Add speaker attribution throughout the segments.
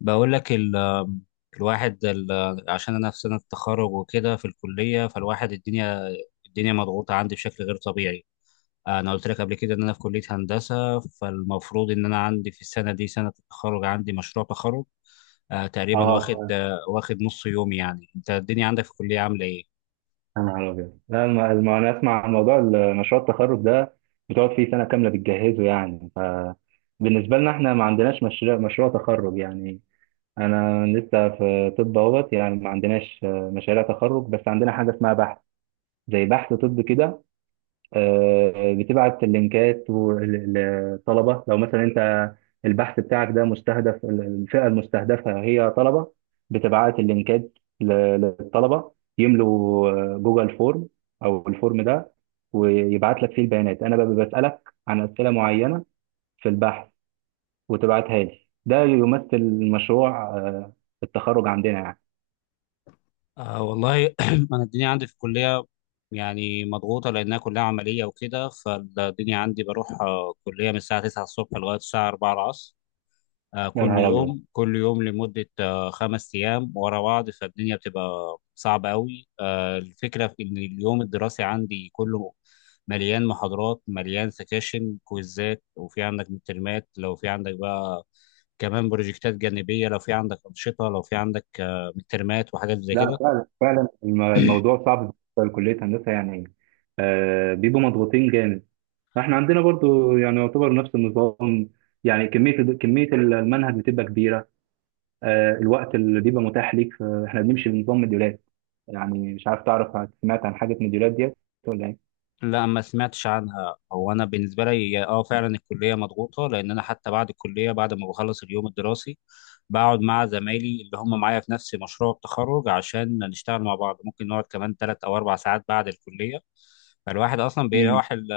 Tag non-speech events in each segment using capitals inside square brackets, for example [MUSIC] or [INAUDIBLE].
Speaker 1: بقول لك ال الواحد ال عشان انا في سنه التخرج وكده في الكليه، فالواحد الدنيا مضغوطه عندي بشكل غير طبيعي. انا قلت لك قبل كده ان انا في كليه هندسه، فالمفروض ان انا عندي في السنه دي سنه التخرج، عندي مشروع تخرج. تقريبا
Speaker 2: اه
Speaker 1: واخد
Speaker 2: فعلا.
Speaker 1: آه واخد نص يوم. يعني انت الدنيا عندك في الكليه عامله ايه؟
Speaker 2: يا نهار ابيض، لا انا اسمع عن موضوع مشروع التخرج ده، بتقعد فيه سنه كامله بتجهزه يعني. فبالنسبه لنا احنا ما عندناش مشروع تخرج يعني، انا لسه في طب اهوت. يعني ما عندناش مشاريع تخرج، بس عندنا حاجه اسمها بحث، زي بحث طب كده. بتبعت اللينكات للطلبة، لو مثلا انت البحث بتاعك ده مستهدف، الفئة المستهدفة هي طلبة، بتبعت اللينكات ل- للطلبة يملوا جوجل فورم او الفورم ده، ويبعت لك فيه البيانات. انا ببقى بسألك عن أسئلة معينة في البحث وتبعتها لي. ده يمثل مشروع التخرج عندنا يعني.
Speaker 1: آه والله. [CLEARS THROAT] انا الدنيا عندي في الكليه يعني مضغوطه لانها كلها عمليه وكده، فالدنيا عندي بروح كليه من الساعه 9 الصبح لغايه الساعه 4 العصر.
Speaker 2: يا
Speaker 1: كل
Speaker 2: نهار ابيض،
Speaker 1: يوم كل يوم لمدة 5 أيام ورا بعض. فالدنيا بتبقى صعبة أوي. الفكرة في إن اليوم الدراسي عندي كله مليان محاضرات، مليان سكاشن، كويزات، وفي عندك مترمات، لو في عندك بقى كمان بروجكتات جانبية، لو في عندك أنشطة، لو في عندك مترمات وحاجات زي
Speaker 2: لا
Speaker 1: كده.
Speaker 2: فعلا فعلا الموضوع صعب بالنسبه لكليه هندسه يعني، آه بيبقوا مضغوطين جامد. احنا عندنا برضو يعني يعتبر نفس النظام، يعني كميه المنهج بتبقى كبيره. آه الوقت اللي بيبقى متاح ليك، احنا بنمشي بنظام مديولات. يعني مش عارف، تعرف، سمعت عن حاجه مديولات ديت ولا ايه؟
Speaker 1: لا ما سمعتش عنها. هو انا بالنسبه لي اه فعلا الكليه مضغوطه، لان انا حتى بعد الكليه بعد ما بخلص اليوم الدراسي بقعد مع زمايلي اللي هم معايا في نفس مشروع التخرج عشان نشتغل مع بعض. ممكن نقعد كمان 3 او 4 ساعات بعد الكليه. فالواحد اصلا
Speaker 2: امم،
Speaker 1: بيروح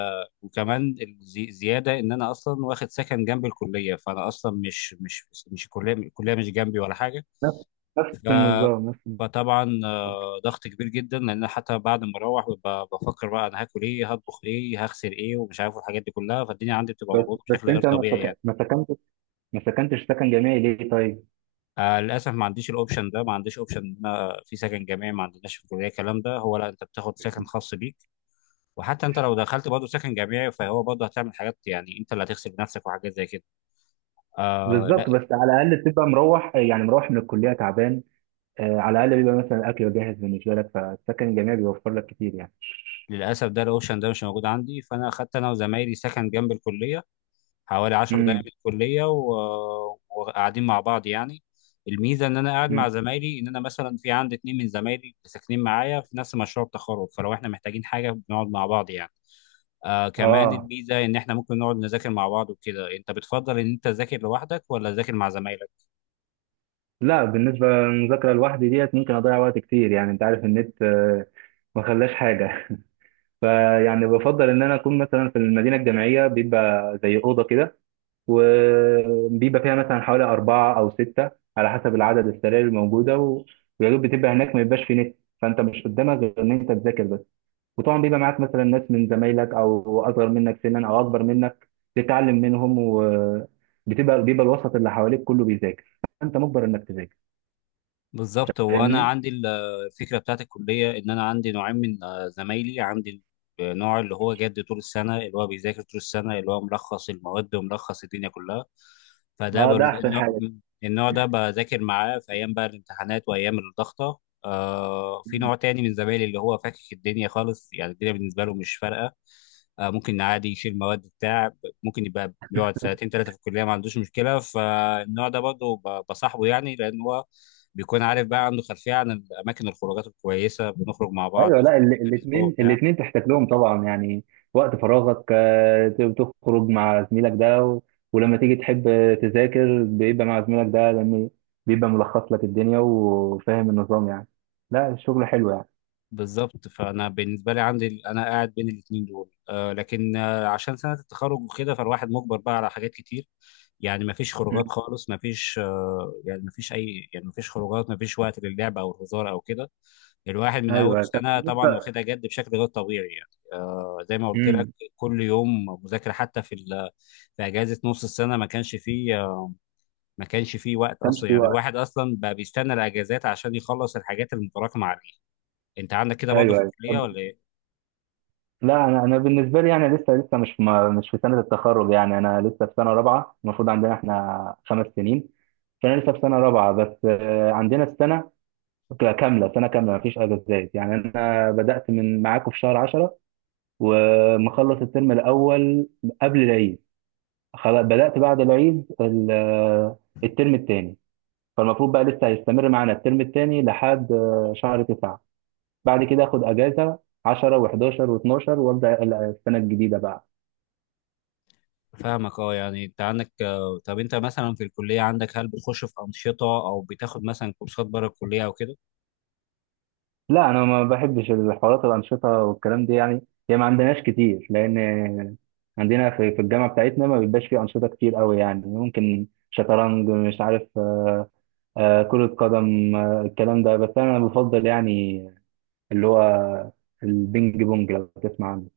Speaker 1: وكمان زياده ان انا اصلا واخد سكن جنب الكليه. فانا اصلا مش، الكليه مش جنبي ولا
Speaker 2: نفس نفس
Speaker 1: حاجه.
Speaker 2: النظام نفس النظام.
Speaker 1: فطبعا ضغط كبير جدا، لان أنا حتى بعد ما اروح ببقى بفكر بقى انا هاكل ايه، هطبخ ايه، هغسل ايه، ومش عارف الحاجات دي كلها. فالدنيا عندي بتبقى
Speaker 2: بس
Speaker 1: مضغوطه
Speaker 2: بس
Speaker 1: بشكل غير
Speaker 2: انت
Speaker 1: طبيعي يعني.
Speaker 2: ما سكنتش، ما سكنتش سكن جامعي ليه طيب؟
Speaker 1: للاسف ما عنديش الاوبشن ده، ما عنديش اوبشن ان أنا في سكن جامعي. ما عندناش في الكليه الكلام ده. هو لا، انت بتاخد سكن خاص بيك، وحتى انت لو دخلت برضه سكن جامعي فهو برضه هتعمل حاجات يعني انت اللي هتغسل بنفسك وحاجات زي كده.
Speaker 2: بالظبط،
Speaker 1: لا،
Speaker 2: بس على الاقل تبقى مروح، يعني مروح من الكليه تعبان، على الاقل بيبقى مثلا اكل جاهز بالنسبه لك، فالسكن الجامعي بيوفر لك كتير يعني.
Speaker 1: للاسف ده الاوبشن ده مش موجود عندي. فانا اخدت انا وزمايلي سكن جنب الكليه حوالي 10 دقايق
Speaker 2: امم.
Speaker 1: من الكلية، وقاعدين مع بعض يعني. الميزة إن أنا قاعد
Speaker 2: أمم.
Speaker 1: مع زمايلي إن أنا مثلا في عندي اتنين من زمايلي ساكنين معايا في نفس مشروع التخرج، فلو إحنا محتاجين حاجة بنقعد مع بعض يعني. كمان
Speaker 2: اه،
Speaker 1: الميزة إن إحنا ممكن نقعد نذاكر مع بعض وكده. أنت بتفضل إن أنت تذاكر لوحدك ولا تذاكر مع زمايلك؟
Speaker 2: لا بالنسبه للمذاكره لوحدي ديت، ممكن اضيع وقت كتير. يعني انت عارف النت ما خلاش حاجه. [LAUGHS] فيعني بفضل ان انا اكون مثلا في المدينه الجامعيه، بيبقى زي اوضه كده وبيبقى فيها مثلا حوالي اربعه او سته، على حسب العدد، السراير الموجوده ويا دوب بتبقى هناك، ما بيبقاش في نت، فانت مش قدامك غير ان انت تذاكر بس. وطبعا بيبقى معاك مثلا ناس من زمايلك او اصغر منك سنا او اكبر منك، تتعلم منهم. وبتبقى بيبقى الوسط اللي حواليك كله بيذاكر، فانت مجبر انك تذاكر.
Speaker 1: بالظبط. هو انا
Speaker 2: فاهمني،
Speaker 1: عندي الفكره بتاعت الكليه ان انا عندي نوعين من زمايلي. عندي النوع اللي هو جاد طول السنه، اللي هو بيذاكر طول السنه، اللي هو ملخص المواد وملخص الدنيا كلها. فده
Speaker 2: اه، ده احسن
Speaker 1: النوع.
Speaker 2: حاجه.
Speaker 1: النوع ده بذاكر معاه في ايام بقى الامتحانات وايام الضغطه. في نوع تاني من زمايلي اللي هو فاكك الدنيا خالص، يعني الدنيا بالنسبه له مش فارقه. ممكن عادي يشيل مواد بتاع، ممكن يبقى بيقعد سنتين ثلاثه في الكليه ما عندوش مشكله. فالنوع ده برضه بصاحبه يعني، لان هو بيكون عارف بقى، عنده خلفية عن الأماكن، الخروجات الكويسة، بنخرج مع بعض
Speaker 2: ايوه، لا
Speaker 1: في الأسبوع
Speaker 2: الاثنين
Speaker 1: وبتاع.
Speaker 2: الاثنين تحتاج لهم طبعا يعني. وقت فراغك تخرج مع زميلك ده ولما تيجي تحب تذاكر، بيبقى مع زميلك ده، لان بيبقى ملخص لك الدنيا وفاهم النظام يعني. لا الشغل حلو يعني.
Speaker 1: بالظبط. فأنا بالنسبة لي عندي أنا قاعد بين الاتنين دول لكن عشان سنة التخرج وكده فالواحد مجبر بقى على حاجات كتير. يعني مفيش خروجات
Speaker 2: مم.
Speaker 1: خالص، مفيش يعني مفيش أي، يعني مفيش خروجات، مفيش وقت للعب أو الهزار أو كده. الواحد من أول
Speaker 2: ايوه، طب
Speaker 1: سنة طبعا
Speaker 2: بالنسبه،
Speaker 1: واخدها جد بشكل غير طبيعي يعني. زي ما قلت لك،
Speaker 2: امم،
Speaker 1: كل يوم مذاكرة. حتى في أجازة نص السنة ما كانش فيه وقت اصلا يعني. الواحد اصلا بقى بيستنى الاجازات عشان يخلص الحاجات المتراكمه عليه. انت عندك كده برضه
Speaker 2: ايوه
Speaker 1: في
Speaker 2: ايوه،
Speaker 1: الكليه ولا ايه؟
Speaker 2: لا انا بالنسبه لي يعني لسه مش في سنه التخرج، يعني انا لسه في سنه رابعه، المفروض عندنا احنا خمس سنين. فانا لسه في سنه رابعه، بس عندنا السنه كامله، سنه كامله مفيش اجازات. يعني انا بدات من معاكم في شهر 10، ومخلص الترم الاول قبل العيد. خلاص بدات بعد العيد الترم الثاني، فالمفروض بقى لسه هيستمر معانا الترم الثاني لحد شهر 9، بعد كده اخد اجازه 10 و11 و12 وابدا السنه الجديده بقى.
Speaker 1: فاهمك. اه يعني انت عندك طب انت مثلا في الكليه عندك هل بتخش في انشطه او بتاخد مثلا كورسات بره الكليه او كده؟
Speaker 2: لا انا ما بحبش الحوارات الانشطه والكلام دي يعني. هي ما عندناش كتير، لان عندنا في الجامعه بتاعتنا ما بيبقاش فيه انشطه كتير قوي. يعني ممكن شطرنج، مش عارف، كرة قدم، الكلام ده. بس انا بفضل يعني، اللي هو البينج بونج لو تسمع عنه.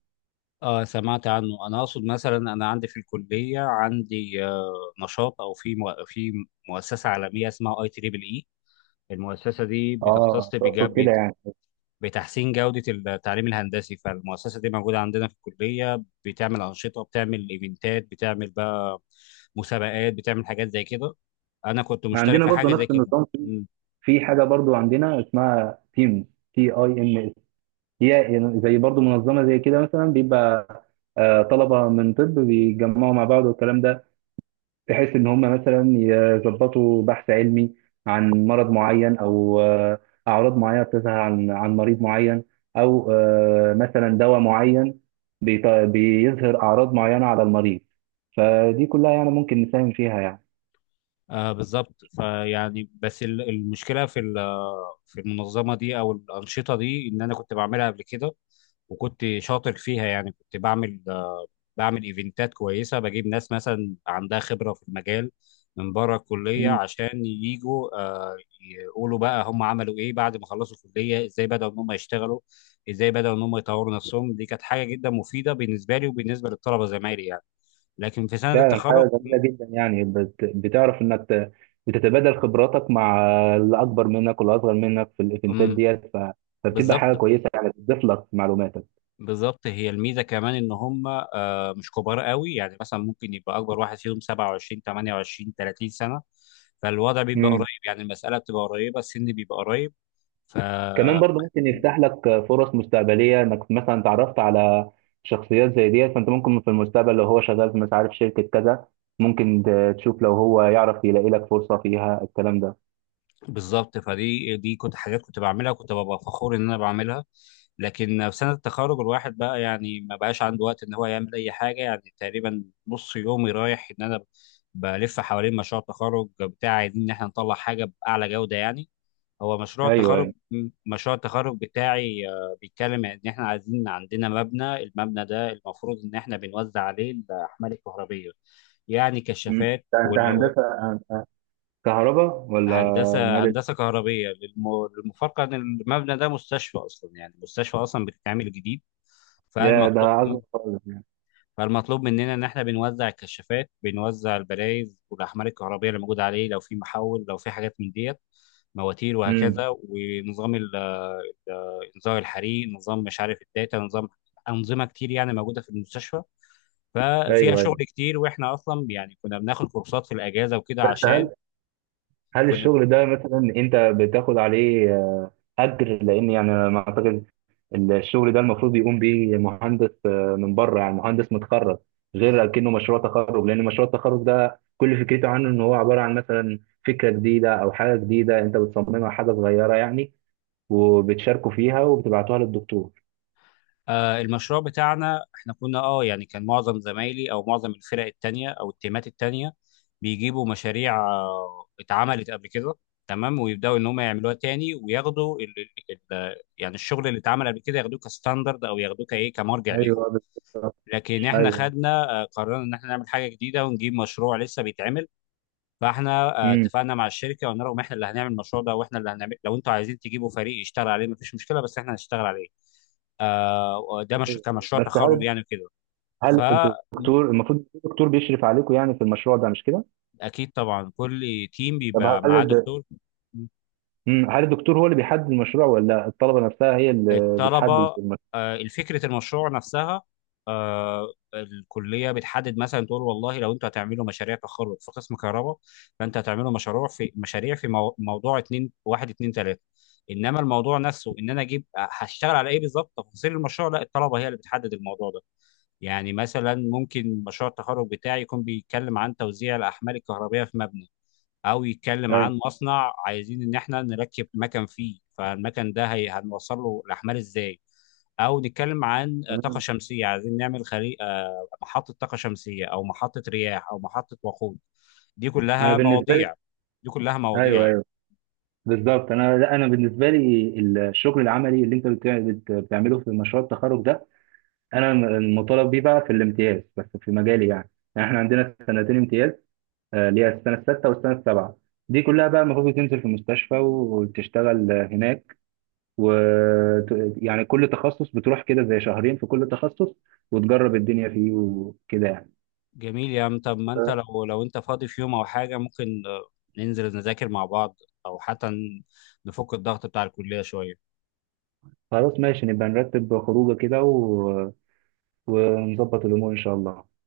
Speaker 1: اه سمعت عنه. انا اقصد مثلا انا عندي في الكليه عندي نشاط، او في في مؤسسه عالميه اسمها اي تريبل اي. المؤسسه دي
Speaker 2: اه
Speaker 1: بتختص
Speaker 2: تقصد كده يعني،
Speaker 1: بتحسين جودة التعليم الهندسي. فالمؤسسة دي موجودة عندنا في الكلية، بتعمل أنشطة، بتعمل إيفنتات، بتعمل بقى مسابقات، بتعمل حاجات زي كده. أنا كنت مشترك
Speaker 2: عندنا
Speaker 1: في
Speaker 2: برضو
Speaker 1: حاجة زي
Speaker 2: نفس
Speaker 1: كده.
Speaker 2: النظام في حاجه برضو عندنا اسمها تيم، تي اي ام. هي زي برضو منظمة زي كده، مثلا بيبقى طلبة من طب بيتجمعوا مع بعض والكلام ده، بحيث إن هم مثلا يظبطوا بحث علمي عن مرض معين أو أعراض معينة بتظهر عن مريض معين، أو مثلا دواء معين بيظهر أعراض معينة على المريض. فدي كلها يعني ممكن نساهم فيها
Speaker 1: بالظبط. فيعني بس المشكله في المنظمه دي او الانشطه دي، ان انا كنت بعملها قبل كده وكنت شاطر فيها. يعني كنت بعمل ايفنتات كويسه، بجيب ناس مثلا عندها خبره في المجال من بره الكليه
Speaker 2: يعني.
Speaker 1: عشان يجوا يقولوا بقى هم عملوا ايه بعد ما خلصوا الكليه، ازاي بداوا ان هم يشتغلوا، ازاي بداوا ان هم يطوروا نفسهم. دي كانت حاجه جدا مفيده بالنسبه لي وبالنسبه للطلبه زمايلي يعني. لكن في سنه
Speaker 2: فعلا حاجة
Speaker 1: التخرج
Speaker 2: جميلة جدا يعني، بتعرف انك بتتبادل خبراتك مع اللي اكبر منك واللي اصغر منك في الايفنتات
Speaker 1: م-
Speaker 2: ديت، فبتبقى حاجة
Speaker 1: بالظبط.
Speaker 2: كويسة يعني، بتضيف لك معلوماتك.
Speaker 1: بالظبط هي الميزه كمان ان هم مش كبار قوي. يعني مثلا ممكن يبقى اكبر واحد فيهم 27 28 30 سنه. فالوضع بيبقى قريب
Speaker 2: امم،
Speaker 1: يعني، المساله بتبقى قريبه، السن بيبقى قريب.
Speaker 2: كمان برضه
Speaker 1: فبيبقى
Speaker 2: ممكن يفتح لك فرص مستقبلية، انك مثلا تعرفت على شخصيات زي ديت، فانت ممكن في المستقبل لو هو شغال في مش عارف شركة كذا، ممكن تشوف لو هو يعرف يلاقي لك فرصة فيها، الكلام ده.
Speaker 1: بالظبط. فدي كنت حاجات كنت بعملها، كنت ببقى فخور ان انا بعملها. لكن في سنه التخرج الواحد بقى يعني ما بقاش عنده وقت ان هو يعمل اي حاجه. يعني تقريبا نص يومي رايح ان انا بلف حوالين مشروع التخرج بتاعي، عايزين ان احنا نطلع حاجه باعلى جوده يعني. هو مشروع
Speaker 2: ايوه
Speaker 1: التخرج
Speaker 2: ايوه.
Speaker 1: مشروع التخرج بتاعي بيتكلم ان احنا عايزين عندنا مبنى. المبنى ده المفروض ان احنا بنوزع عليه الاحمال الكهربيه، يعني
Speaker 2: مم.
Speaker 1: كشافات.
Speaker 2: ده هندسة كهرباء ولا
Speaker 1: هندسه
Speaker 2: مدني؟
Speaker 1: هندسه كهربيه. للمفارقه ان المبنى ده مستشفى اصلا، يعني مستشفى اصلا بتتعمل جديد.
Speaker 2: يا ده
Speaker 1: فالمطلوب
Speaker 2: عظمة خالص يعني.
Speaker 1: فالمطلوب مننا ان احنا بنوزع الكشافات، بنوزع البلايز والاحمال الكهربائيه اللي موجوده عليه، لو في محول، لو في حاجات من ديت، مواتير
Speaker 2: مم.
Speaker 1: وهكذا. ونظام انذار الحريق، نظام مش عارف الداتا، نظام، انظمه كتير يعني موجوده في المستشفى. ففيها
Speaker 2: ايوه
Speaker 1: شغل
Speaker 2: ايوه،
Speaker 1: كتير، واحنا اصلا يعني كنا بناخد كورسات في الاجازه وكده
Speaker 2: بس
Speaker 1: عشان
Speaker 2: هل هل
Speaker 1: كنا.
Speaker 2: الشغل ده مثلا انت بتاخد عليه اجر؟ لان يعني انا ما اعتقد، الشغل ده المفروض بيقوم بيه مهندس من بره، يعني مهندس متخرج، غير اكنه مشروع تخرج. لان مشروع التخرج ده كل فكرته عنه ان هو عباره عن مثلا فكره جديده او حاجه جديده انت بتصممها، حاجه صغيره يعني، وبتشاركوا فيها وبتبعتوها للدكتور.
Speaker 1: المشروع بتاعنا احنا كنا، اه يعني كان معظم زمايلي او معظم الفرق التانية او التيمات التانية بيجيبوا مشاريع اتعملت قبل كده تمام، ويبداوا ان هم يعملوها تاني وياخدوا ال ال ال يعني الشغل اللي اتعمل قبل كده ياخدوه كستاندرد او ياخدوه كايه، كمرجع
Speaker 2: ايوه
Speaker 1: ليهم.
Speaker 2: بالظبط.
Speaker 1: لكن احنا
Speaker 2: ايوه.
Speaker 1: خدنا قررنا ان احنا نعمل حاجة جديدة ونجيب مشروع لسه بيتعمل. فاحنا
Speaker 2: امم،
Speaker 1: اتفقنا مع الشركه وقلنا لهم احنا اللي هنعمل المشروع ده، واحنا اللي هنعمل. لو انتوا عايزين تجيبوا فريق يشتغل عليه مفيش مشكله، بس احنا هنشتغل عليه ده مش كمشروع
Speaker 2: بس
Speaker 1: تخرج
Speaker 2: هل
Speaker 1: يعني كده.
Speaker 2: هل
Speaker 1: فأكيد.
Speaker 2: الدكتور، المفروض الدكتور بيشرف عليكم يعني في المشروع ده مش كده؟
Speaker 1: طبعا كل تيم
Speaker 2: طب
Speaker 1: بيبقى معاه
Speaker 2: هل،
Speaker 1: دكتور.
Speaker 2: مم، هل الدكتور هو اللي بيحدد المشروع ولا الطلبه نفسها هي اللي
Speaker 1: الطلبة
Speaker 2: بتحدد المشروع؟
Speaker 1: الفكرة، المشروع نفسها الكلية بتحدد، مثلا تقول والله لو انتوا هتعملوا مشاريع تخرج في قسم كهرباء، فانت هتعملوا مشروع في مشاريع في موضوع اتنين واحد اتنين تلاتة. انما الموضوع نفسه ان انا اجيب هشتغل على ايه بالظبط، تفاصيل المشروع، لا الطلبة هي اللي بتحدد الموضوع ده. يعني مثلا ممكن مشروع التخرج بتاعي يكون بيتكلم عن توزيع الأحمال الكهربية في مبنى، أو يتكلم
Speaker 2: ايوه
Speaker 1: عن مصنع عايزين إن إحنا نركب مكن فيه، فالمكن ده هنوصل له الأحمال إزاي، أو نتكلم عن طاقة
Speaker 2: تمام.
Speaker 1: شمسية، عايزين نعمل خلي... آه، محطة طاقة شمسية أو محطة رياح أو محطة وقود. دي
Speaker 2: انا
Speaker 1: كلها
Speaker 2: بالنسبه لي،
Speaker 1: مواضيع. دي كلها مواضيع
Speaker 2: ايوه
Speaker 1: يعني.
Speaker 2: ايوه بالظبط، انا لا انا بالنسبه لي الشغل العملي اللي انت بتعمله في مشروع التخرج ده، انا المطالب بيه بقى في الامتياز بس في مجالي يعني. يعني احنا عندنا سنتين امتياز، اللي هي السنه السادسه والسنه السابعه، دي كلها بقى المفروض تنزل في المستشفى وتشتغل هناك. و يعني كل تخصص بتروح كده زي شهرين في كل تخصص، وتجرب الدنيا فيه وكده يعني.
Speaker 1: جميل يا عم. طب ما انت لو انت فاضي في يوم او حاجة ممكن ننزل نذاكر مع بعض، او حتى نفك الضغط بتاع الكلية شوية.
Speaker 2: خلاص ماشي، نبقى نرتب خروجه كده، و... ونظبط الامور ان شاء الله.